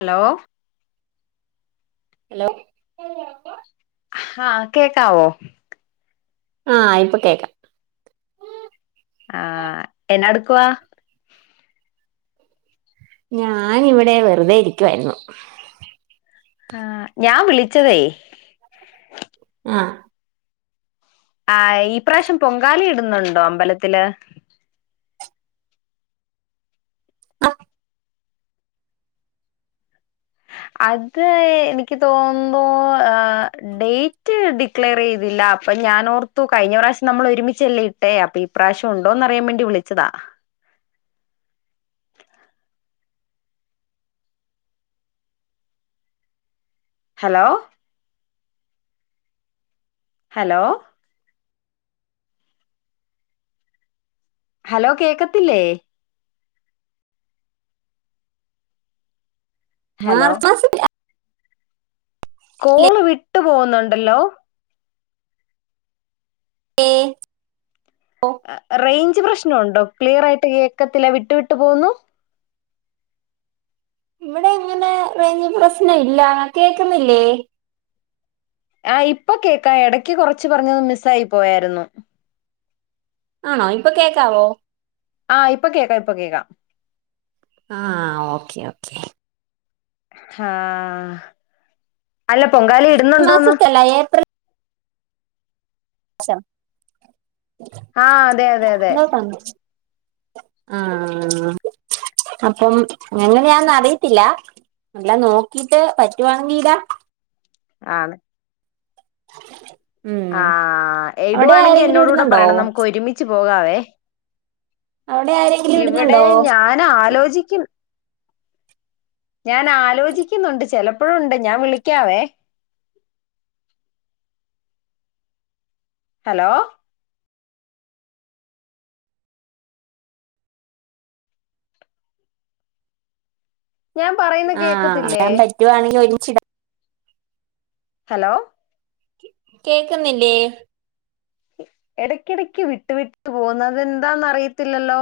Hello- hello- ആ കേക്കാവോ- ആ ഇപ്പം കേക്കാം- വാ- ഞാനിവിടെ വെറുതെ ഇരിക്കുവാരുന്നു- ആ ഞാൻ വിളിച്ചതേ- ആ ആ ഈ പ്രാശം പൊങ്കാലി ഇടുന്നുണ്ടോ അമ്പലത്തില് ആ അത് എനിക്ക് തോന്നോ ആ ഡേറ്റ് ഡിക്ലെയർ ചെയ്തില്ല അപ്പൊ ഞാാനോർത്തു കഴിഞ്ഞ പ്രാവശ്യം നമ്മൾ ഒരുമിച്ചല്ലേ ഇട്ടേ അപ്പൊ ഇപ്രാവശ്യം ഉണ്ടോന്ന് അറിയാൻ വേണ്ടി വിളിച്ചതാ ഹലോ ഹലോ ഹലോ കേക്കത്തില്ലേ മാർ ഹലോ പ [unintelligible] കോള് വിട്ട് പോന്നുണ്ടല്ലോ ഏ റേയ്ഞ്ച് പ്രശ്നമുണ്ടോ ക്ലിയർ ആയിട്ട് കേക്കത്തില്ല വിട്ടു വിട്ടു പോവുന്നു ഇവിടെ ഇങ്ങനെ റേജ് പ്രശ്നം ഇല്ല കേക്കുന്നില്ലേ ആ ഇപ്പൊ കേക്കാ ഇടക്ക് കൊറച്ച് പറഞ്ഞന്ന് മിസ് ആയി പോയായിരുന്നു ആണോ ഇപ്പൊ കേക്കാവോ ആ ഇപ്പൊ കേക്കാം ഇപ്പൊ കേക്കാം ആഹ് ഓക്കെ ഓക്കേ ആഹ് അല്ല പൊങ്കാല ഇടുന്നുണ്ടോന്ന് മാസത്തല്ല അം [unintelligible] ആഹ് അതെ അതെ അതെ ആഹ് അപ്പം അങ്ങനെ ആന് അറിയത്തില്ല എല്ലാം നോക്കീട്ട് പറ്റുവാനെങ്കി ഇടാം ആ ഉം ആഹ് അവിടെ എടുവാണെങ്കിൽ ആരെങ്കിലും എന്നോട് കൂടെ ഇടുന്നുണ്ടോ പറയണം നമുക്ക് ഒരുമിച്ച്- പോകാവേ അവിടെ ആരെങ്കിലും ഇവിടെ ഇടുന്നുണ്ടോ ഞാൻ ആലോചിക്കും ഞാൻ ആലോചിക്കുന്നുണ്ട് ചെപ്പോഴുണ്ട് ഞാൻ വിളിക്കാവേ ഹലോ ഞാൻ പറയുന്ന ആഹ് കേക്കത്തില്ലേ ഞാൻ പറ്റുവാണെങ്കിൽ ഒരു ഹലോ കേക്കുന്നില്ലേ ഇടക്കിടക്ക് വിട്ട് വിട്ട് പോകുന്നത എന്താന്ന അറിയത്തില്ലല്ലോ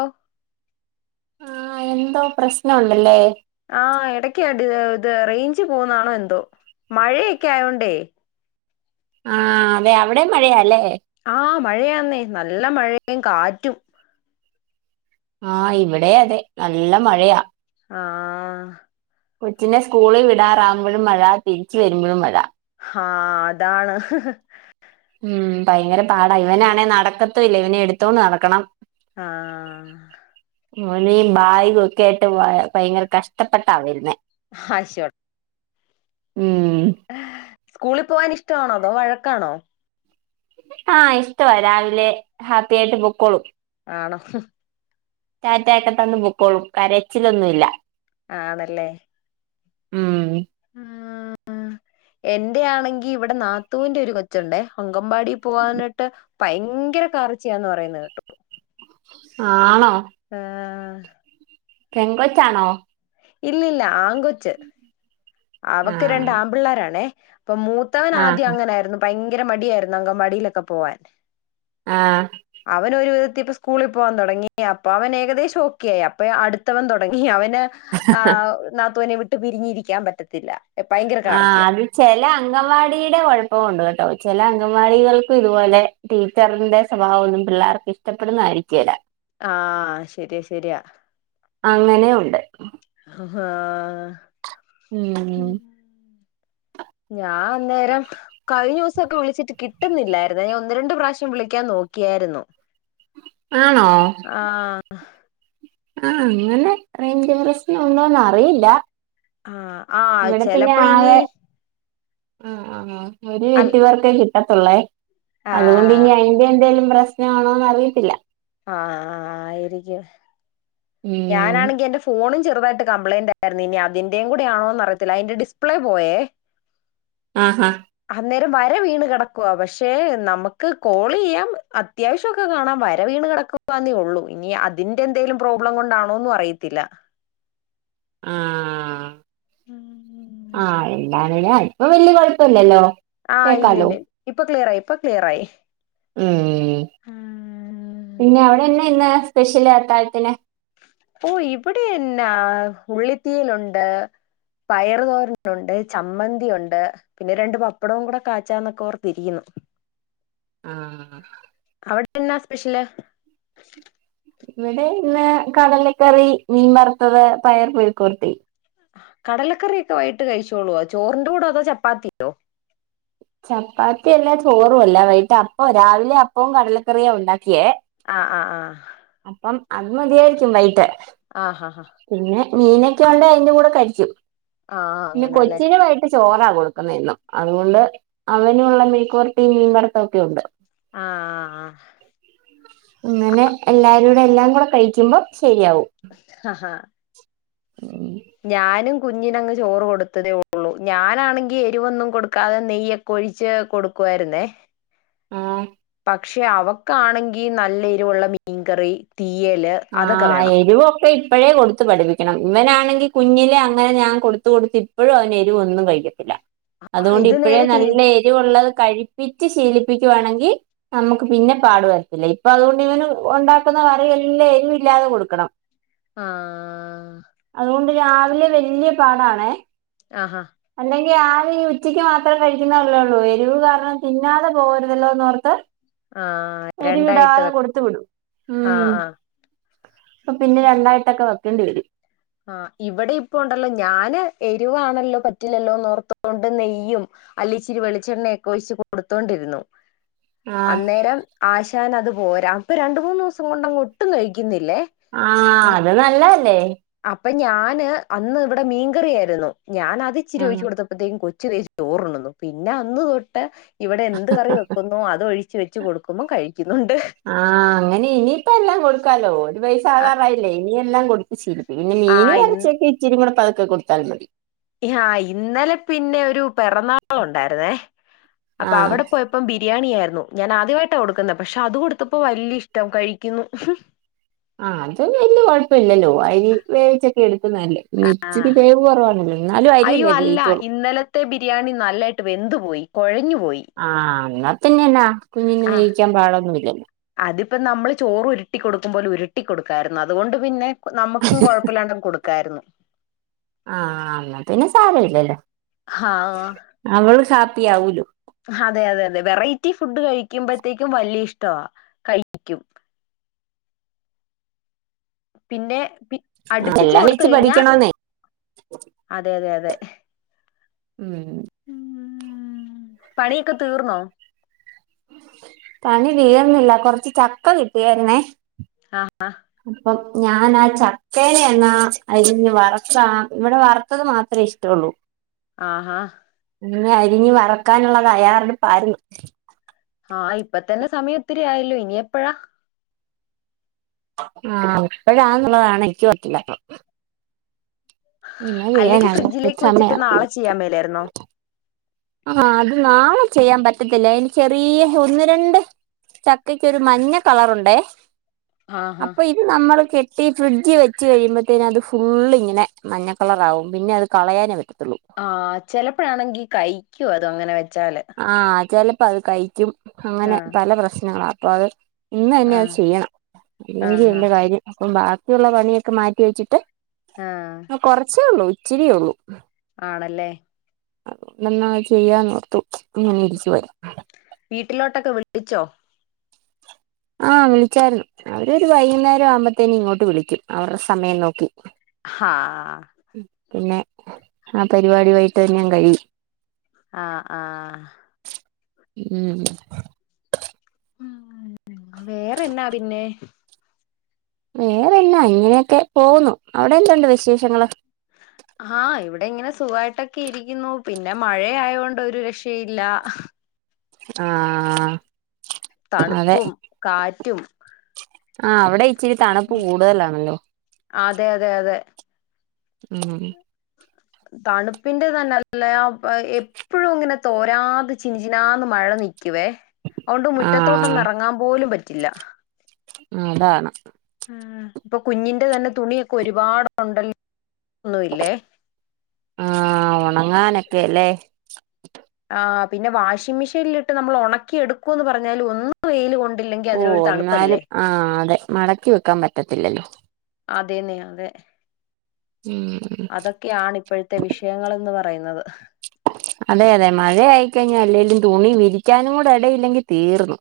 ആഹ് എന്തോ പ്രശ്നുണ്ടല്ലേ ആഹ് എടക്ക് ഇത് റേഞ്ച് പോകുന്നാണോ എന്തോ മഴയൊക്കെ ആയോണ്ടേ ആഹ് അതെ അവിടെ മഴയാല്ലേ ആഹ് മഴയാന്നേ നല്ല മഴയും കാറ്റും ആഹ് ഇവിടെ അതെ നല്ല മഴയാ ആഹ് കൊച്ചിനേ സ്കൂളിൽ വിടാറാകുമ്പോഴും മഴ തിരിച്ചു വരുമ്പോഴും മഴ ആഹ് അതാണ് ഉം ഭയങ്കര പാടാ ഇവനാണെങ്ക നടക്കത്തല്ല ഇവനെ എടുത്തോണ്ട് നടക്കണം ആഹ് ഓനീ ബായ്ഗ് ഒക്കെ ഇട്ട് വയ ഭയങ്കര കഷ്ടപ്പെട്ട വരുന്നെ ഹശോട ഉം സ്കൂളിൽ പോവാൻ ഇഷ്ടവാണോ അതോ വഴ ക്കാണോ ആഹ് ഇഷ്ടവാ രാവിലെ ഹാപ്പി ആയിട്ട് പൊക്കോളും ആണോ ഹ് ടാറ്റയൊക്കെ തന്ന് പൊക്കോളും കരച്ചിലൊന്നുമില്ല ആണല്ലേ ഉം മ് മ് എന്റെ ആണെങ്കി ഇവിടെ നാ ത്തൂന്റെ ഒരു കൊച്ചുണ്ടേ അങ്കമ്പാടി പോവാനായിട്ട് ഭയങ്കര കാറിച്ചിയാന്ന് പറയുന്നെ കേട്ടു ആഹ് ആണോ? ആഹ് പെങ്കൊച്ചാണോ ഇല്ല ഇല്ല ആൺ കൊച്ച് അവക്ക് രണ്ട് ആഹ് ആൺപിള്ളേരാണേ ഇപ്പൊ മൂത്തവൻ ആദ്യം ആഹ് അങ്ങനെയായിരുന്നു ഭയ ങ്കര മടിയായിരുന്നു അങ്കംവാടിയിലൊക്കെ പോവാൻ ആഹ് അവനൊരു ത്തിപ്പ സ്കൂളിൽ പോകാൻ തുടങ്ങി അപ്പൊ അവൻ ഏകദേശം ഓക്കെയായി അപ്പ അടുത്തവൻ തുടങ്ങി അവന് ആ നാതൂനെ വി പിരിഞ്ഞിയിരിക്കാൻ പറ്റത്തില്ല ഭയങ്കര ആ കാർജിയ അത് ചെല അംഗവാടിയുടെ കൊഴപ്പം ഉണ്ട് കേട്ടോ ചെല അംഗവാടികൾക്കും ഇതുപോലെ ടീച്ചറിന്റെ സ്വഭാവം ഒന്നും പിള്ളേർക്ക് ഇഷ്ടപ്പെടുന്നതായിരിക്കേല ആ ശരിയ ശരിയാ അങ്ങനെയുണ്ട് ഹ ഹാ ഉം മ് ഞാൻ അന്നേരം കഴിഞ്ഞ ദിവസൊക്കെ വിളിച്ചിട്ട് കിട്ടുന്നില്ലായിരുന്നു. ഞാൻ ഒന്ന് രണ്ട് പ്രാവശ്യം വിളിക്കാൻ നോക്കിയായിരുന്നു ആ ആ അങ്ങനെ റേഞ്ച് പ്രശ്നം ഉണ്ടോന്ന് അറിയില്ല ആ ആ ഇവിടെ പിന്നെ ചെലപ്പോ ഇനി ആകെ ആഹ് ആഹ് ആഹ് ഒരു അൽ എട്ട് വർക്ക് കി പത്തുള്ളെ അതുകൊണ്ട് ആഹ് ഇനി അതിന്റെ എന്തെലും പ്ര പ്രശ്നം ആണോന്ന് അറിയത്തില്ല ആ ആയിരിക്കും ഉം ഞാനാണെങ്കിൽ എന്റെ ഫോണി ചെറുതായിട്ട് കംപ്ലയിന്റ് അയാരുന്നു ഇനി അതിന്റെയും കൂടെ ആണോന്ന് അറിയത്തില്ല അതിന്റെ ഡിസ്പ്ലേ പോയേ ആഹാ അന്നേരം വര വീണ് കിടക്കാ പക്ഷെ നമുക്ക് കോൾ ചെയ്യാം അത്യാവശ്യം ഒക്കെ കാണാൻ വ ര വീണ് കിടക്കന്നേ ഉള്ളൂ ഇനി അതിൻ്റെ എന്തേലും പ്രോബ്ലം കൊണ്ടാണോന്നും അറിയത്തില്ല ആഹ് ഉം. ആ എല്ലാ എടാ ഇപ്പം വലിയ കുഴപ്പമില്ലല്ലോ ആ ഇല്ല ഇല്ല ഇപ്പൊ ക്ലിയർ ആയി ഇപ്പൊ ക്ലിയറായി ഉം ഉം പിന്നെ അവിടെയെന്നാ ഇന്ന് സ്പെഷ്യലി അത്താഴത്തിന് ഓ ഇവിടെയന്നാ ഉള്ളിത്തീയലുണ്ട് പയറ് തോരനുണ്ട് ചമ്മന്തിയുണ്ട് പിന്നെ രണ്ട് പപ്പടവും കൂടെ കാച്ചന്നൊക്കെ ഓർത്തിരിക്കുന്നു ആ അവിടെ എന്നാ സ്പെഷ്യല് ഇവിടെ ഇന്ന് കടലക്കറി മീൻ വറുത്തത് പയർ മെഴുക്കുവരട്ടി കടലക്കറിക്കെ വൈകിട്ട് കഴിച്ചോളൊ ചോറിന്റെ കൂടെ അതോ ചപ്പാത്തിയോ ചപ്പാത്തിയല്ലാ ചോറു അല്ലാ വൈകിട്ട് അപ്പാ രാവിലെ അപ്പവും കടലക്കറിയുണ്ടാ ആ ആ ആ അപ്പം അത് മതിയായിരിക്കും വൈയിട്ട് ആഹ് ഹാ ഹാ മീനക്കെയുണ്ടെ അതിന്റെ കൂടെ കഴിക്കും ആ പിന്നെ അങ്ങനെല്ലേ കൊച്ചിന് വൈകിട്ട് ചോറാ കൊടുക്കുന്നെ എന്നും അതുകൊണ്ട് അവനുള്ള മെഴുക്കുവര്ട്ടിയും മീൻവറ്ത്തൊക്കെയുണ്ട് ആഹ് ഇങ്ങനെ എല്ലാരും എല്ലാം കൂടെ കഴിക്കുമ്പോ ശരിയാവും ആഹ് ഞാനും കുഞ്ഞിനങ്ങ് ചോറ് കൊടുത്തതേ ഉള്ളൂ. ഞാനാണെങ്കി എരിവൊന്നും കൊടുക്കാതെ നെയ്യൊക്കെ ഒഴിച്ച് കൊടുക്കുവായിരുന്നേ ആ പക്ഷെ അവക്കാണെങ്കി നല്ല എരിവുള്ള മീൻകറി തീയല് അതൊക്കെ ആഹ് വേണം എരുവൊക്കെ ഇ ഇപ്പഴേ കൊടുത്ത് പഠിപ്പിക്കണം ഇവനാണെങ്കി കുഞ്ഞിലെ അങ്ങനെ ഞാൻ കൊടുത്ത് കൊടുത്ത് ഇപ്പഴും അവന് എരിവ് ഒന്നും കഴിക്കത്തില്ല ആ, അതുകൊണ്ട് ഇത് ഇപ്പഴേ നേരെ തിരി നല്ല എരിവുള്ളത് കഴിപ്പിച്ച് ശീലിപ്പിക്കുവാണെങ്കി നമുക്ക് പിന്നെ പാടു വരുത്തില്ല. ഇപ്പ അതുകൊണ്ട് ഇവന് ഉ ഉണ്ടാക്കുന്ന കറിഎ ഇല്ല എരുവില്ലാതെ കൊടുക്കണം ആഹ് അതുകൊണ്ട് രാവിലെ വല്യ പാടണേ ആ ആ ട്ടി ആകെ ഈ ഉച്ചക്ക് മാത്രം കഴിക്കുന്നോല്ലൊള്ളൂ. എരിവ് കാരണം തിന്നാതെ പോകരുതല്ലോ ന്നോർത്ത് ആഹ് രണ്ടായിട്ട് എരിവിടാതെ വെക്ക കൊടുത്തു വിടും ഉം ആഹ് ആഹ് പ്പൊ പിന്നെ രണ്ടായിട്ടൊക്കെ വെക്കും ടണ്ടി വരു ആ ഇവിടെ ഇപ്പ ഉണ്ടല്ലോ ഞാന് എരിവാണല്ലോ പറ്റില്ലല്ലോ നോർത്തോണ്ട് നെയ്യും അല്ല ഇച്ചിരി വെളിച്ചെണ്ണയൊക്കെ ഒഴിച്ച് കൊടുത്തോണ്ടിരുന്നു ആഹ് അന്നേരം ആശാൻ അത് പോരാ അപ്പൊ രണ്ട് മൂന്ന് ദിവസം കൊണ്ട് അങ്ങോട്ടും കഴിക്കുന്നില്ല ആ അത് നല്ലതല്ലേ അപ്പൊ ഞാന് അന്ന് ഇവിടെ മീൻകറിയായിരുന്നു ഞാന് അത് ഇിച്ചിരി ഉം ഉഴിച്ച് കൊടുത്തപ്പത്തേക്കും കൊച്ച ചെറിയ ചോറുണ്ണുന്നു പിന്നെ അന്ന് തൊട്ടെ കൊടുക്കുമ്പോ കഴിക്കുന്നുണ്ട് ആ അങ്ങനെ ഇനിപ്പ എല്ലാം കൊടുക്കാലോ ഒരു വയസ്സാകാറായില്ലേ ഇനി എല്ലാം കൊടുക്കുത്ത് ശീലി പിന്നെ ആ മീനും ഇ- ഇറച്ചിക്കെ ഇച്ചിരി കൂടെ പ ഒക്കെ കൊടുത്താൽ മതി ആ ഇന്നലെ പിന്നെ ഒരു പിറന്നാളുണ്ടായിരുന്നേ അപ്പ ആഹ് അവിടെ പോയപ്പം ബിരി ബിരിയാണി ആയിരുന്നു ഞാൻ ആദ്യമായിട്ടാ കൊടുക്കുന്ന പക്ഷെ അത് കൊടുത്തപ്പ വലിയ ഇഷ്ടം കഴിക്കുന്നു ആ അത് വലിയ കുഴപ്പമില്ലല്ലോ അരി വേവിച്ചൊക്കെ എടു ആ എന്നാലും അയ്യോ അരിയല്ലേ അല്ല വേവിച്ചോളൂ ഇന്നലത്തെ ബിരിയാണി നല്ലായിട്ട് വെന്ത് പോയി കുഴഞ്ഞു പോയി ആഹ് അങ്ങ പിന്നെന്ന? കുഞ്ഞിന് ദഹിക്കാൻ പാടൊന്നി [unintelligible] അതിപ്പം നമ്മള് ചോറ് ഉരുട്ടി കൊടുക്കുംപോല് ഉരുട്ടി കൊടുക്കായിരുന്നു അതുകൊണ്ട് പിന്നെ നമുക്കും കുഴപ്പില്ലാണ്ടും കൊടു ക്കായിരുന്നു ആഅ ന്നാ പിന്നെ സാരയില്ലല്ലോ ഹാ അവള് ഹാപ്പി ആവൂലൊ അതെ അതെ അതെ വെറൈറ്റി ഫുഡ് കഴിക്കുമ്പഴ്ത്തേക്കും വലിയ ഇഷ്ടവാ കഴിക്കും പിന്നെ പി ആ അടുപ്പിച്ച് എല്ലാം കൊടുത്ത് വെച്ച് കഴിഞ്ഞാ പഠിക്കണോന്നെ അതെ അതെ അതെ ഉം പണിയൊക്കെ തീർന്നോ? പണി വീർന്നില്ല കൊറച്ച് ചക്ക കിട്ടിയാരുന്നേ ആ ആ അപ്പം ഞാനാ ചക്കേനെ എന്നാ അരിഞ്ഞ് വറുക്കാം ഇവിടെ വറുത്തത് മാത്രേ ഇഷ്ടള്ളൂ ആഹാ ഇന്ന് അരിഞ്ഞു വറക്കാനുള്ള തയ്യാറടുപ്പാരുന്നു ആ ഇപ്പ തന്നെ സമയം ഒത്തിരി ആയല്ലോ ഇനി എപ്പഴാ? ആ എപ്പഴാനുള്ളതാണ് [unintelligible] പറ്റില്ല ട്ടോ അല്ലെങ്കി ഒരു ഫ്രിഡ്ജിലേക്ക് വച്ചിട്ട് സമയം നാളെ ചെയ്യാൻ മേലായിരുന്നോ ആ അത് നാളെ ചെയ്യാൻ പറ്റത്തില്ല അതിന് ചെറിയ ഒന്ന് രണ്ട് ചക്കയ്ക്കൊരു മഞ്ഞ കളറുണ്ടേ ആഹാ അപ്പൊ ഇത് നമ്മള് കെട്ടി ഫ്രിഡ്ജി വെച്ച് കഴിയുമ്പോത്തേന അത് ഫുള്ളിങ്ങനെ മഞ്ഞക്കളറാവും പിന്നെ അത് കളയാനേ പറ്റു ആ ചെലപ്പോഴാണെങ്കി കൈ ക്കുവാ അത് അങ്ങനെ വെ ആ ചെല പത് കഴിക്കും. ആ അങ്ങനെ പല പ്രശ്നങ്ങളാ [unintelligible] ഇന്ന് തന്നെ ആ അത് ചെയ്യണം. ഇല്ലെങ്കി ആഹാ എന്റെ കാര്യം അപ്പം ബാക്കിയുള്ള പണിയൊക്കെ മാറ്റിവെച്ചിട്ട് ആ കുറച്ചേ ഉള്ളൂ ഇച്ചിരി ഉള്ളൂ ആണല്ലേ അ നന്നാ ചെയ്യാന്നോർത്തു ഇങ്ങനെ ഇരിക്കു [unintelligible] വീട്ടിലോട്ടൊക്കെ വിളിച്ചോ ആ വിളിച്ചായിരുന്നു അവരരു വൈകുന്നേരം അവര് ഒരു വൈകുന്നേരം ആവുമ്പോത്തേന് ഇങ്ങോട്ട് വിളിക്കും അവരുടെ സമയം നോക്കി ഹാ പിന്നെ ആ പരിപാടി വൈകിട്ട് തന്നെ അങ്ങ് കഴിയും ആ ആ ഉം വേറെന്നാ പിന്നെ വേറെന്നാ ഇങ്ങനെയൊക്കെ പോവുന്നു അവിടെ എന്തുണ്ട് വിശേഷങ്ങള് ഹാ ഇവിടെ ഇങ്ങനെ സുഖായിട്ടൊക്കെ ഇരിക്കുന്നു പിന്നെ മഴ ആയകൊണ്ട് ഒരു രക്ഷയില്ല. ആഹ് അതെ തണുപ്പും, കാറ്റും, ആ അവിടെ ഇച്ചിരി തണുപ്പ് കൂടുതലാണല്ലോ? അതെ അതെ അതെ. ഉം തണുപ്പിന്റെ തന്നെ അല്ല ആ പാ എപ്പോഴും ഇങ്ങനെ തോരാതെ ചിൻചിനാന്ന് മഴ നി കുവേ അതൊണ്ട് ആഹ് മുറ്റത്തോട്ടൊന്ന് ഇറങ്ങാൻ പോലും പറ്റ് പറ്റില്ല ആഹ് അതാണ് ആഹ് ഇപ്പൊ കുഞ്ഞിന്റെ തന്നെ തുണിയൊക്കെ ഒരുപാട് ഉണ്ടല്ലോ ഒന്നുമില്ലേ ആഹ് ഉണങ്ങാന വെലെ ആ പിന്നെ വാഷിംഗ് മെഷീനിലിട്ട് നമ്മൾ ഉണക്കിയെടുക്കുമെന്ന് പറഞ്ഞാലും ഒന്നു വെയിൽ കൊണ്ടി ഓ എന്നാലും ആ അതെ മടക്കി വെക്കാൻ പറ്റത്തില്ലല്ലോ അതെന്നെ അതെ ഉം അതൊക്കെയാണ് ഇപ്പോഴത്തെ വിഷയങ്ങൾ എന്ന് പറയുന്നത് അതെ അതെ മഴ ആയിക്കഴിഞ്ഞാൽ അല്ലേലും തുണി വിരിക്കാനും കൂടെ ഇടയില്ലെങ്കിൽ തീർന്നു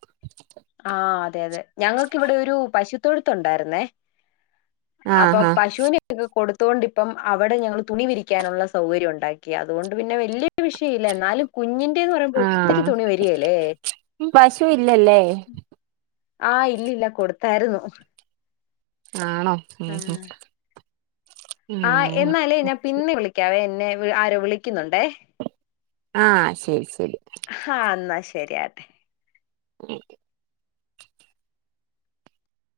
തൊഴുത്തുണ്ടായിരുന്നേ അപ്പൊ ആഹാ പശുവിനൊക്കെ കൊടുത്ത് തോണ്ടിപ്പം അവിടെ ഞങ്ങൾ തുണി വിരിക്കാനുള്ള സൗകര്യം ഉണ്ടാക്കി അതുകൊണ്ട് പിന്നെ വലിയ വിഷയമില്ല എന്നാലും കുഞ്ഞി ആഹ് പശു ഇല്ല അല്ലെ? ആ ഇല്ലി ല്ല കൊടുത്തായിരുന്നു ആണോ ഹും ഹു ആ എന്നാലേ ഞാൻ പിന്നെ വിളിക്കാവേ ആരോ വിളിക്കുന്നുണ്ട് ആ ശരി ശരി ആഹ് എന്നാ ശരിയാട്ടെ ഒക്കെ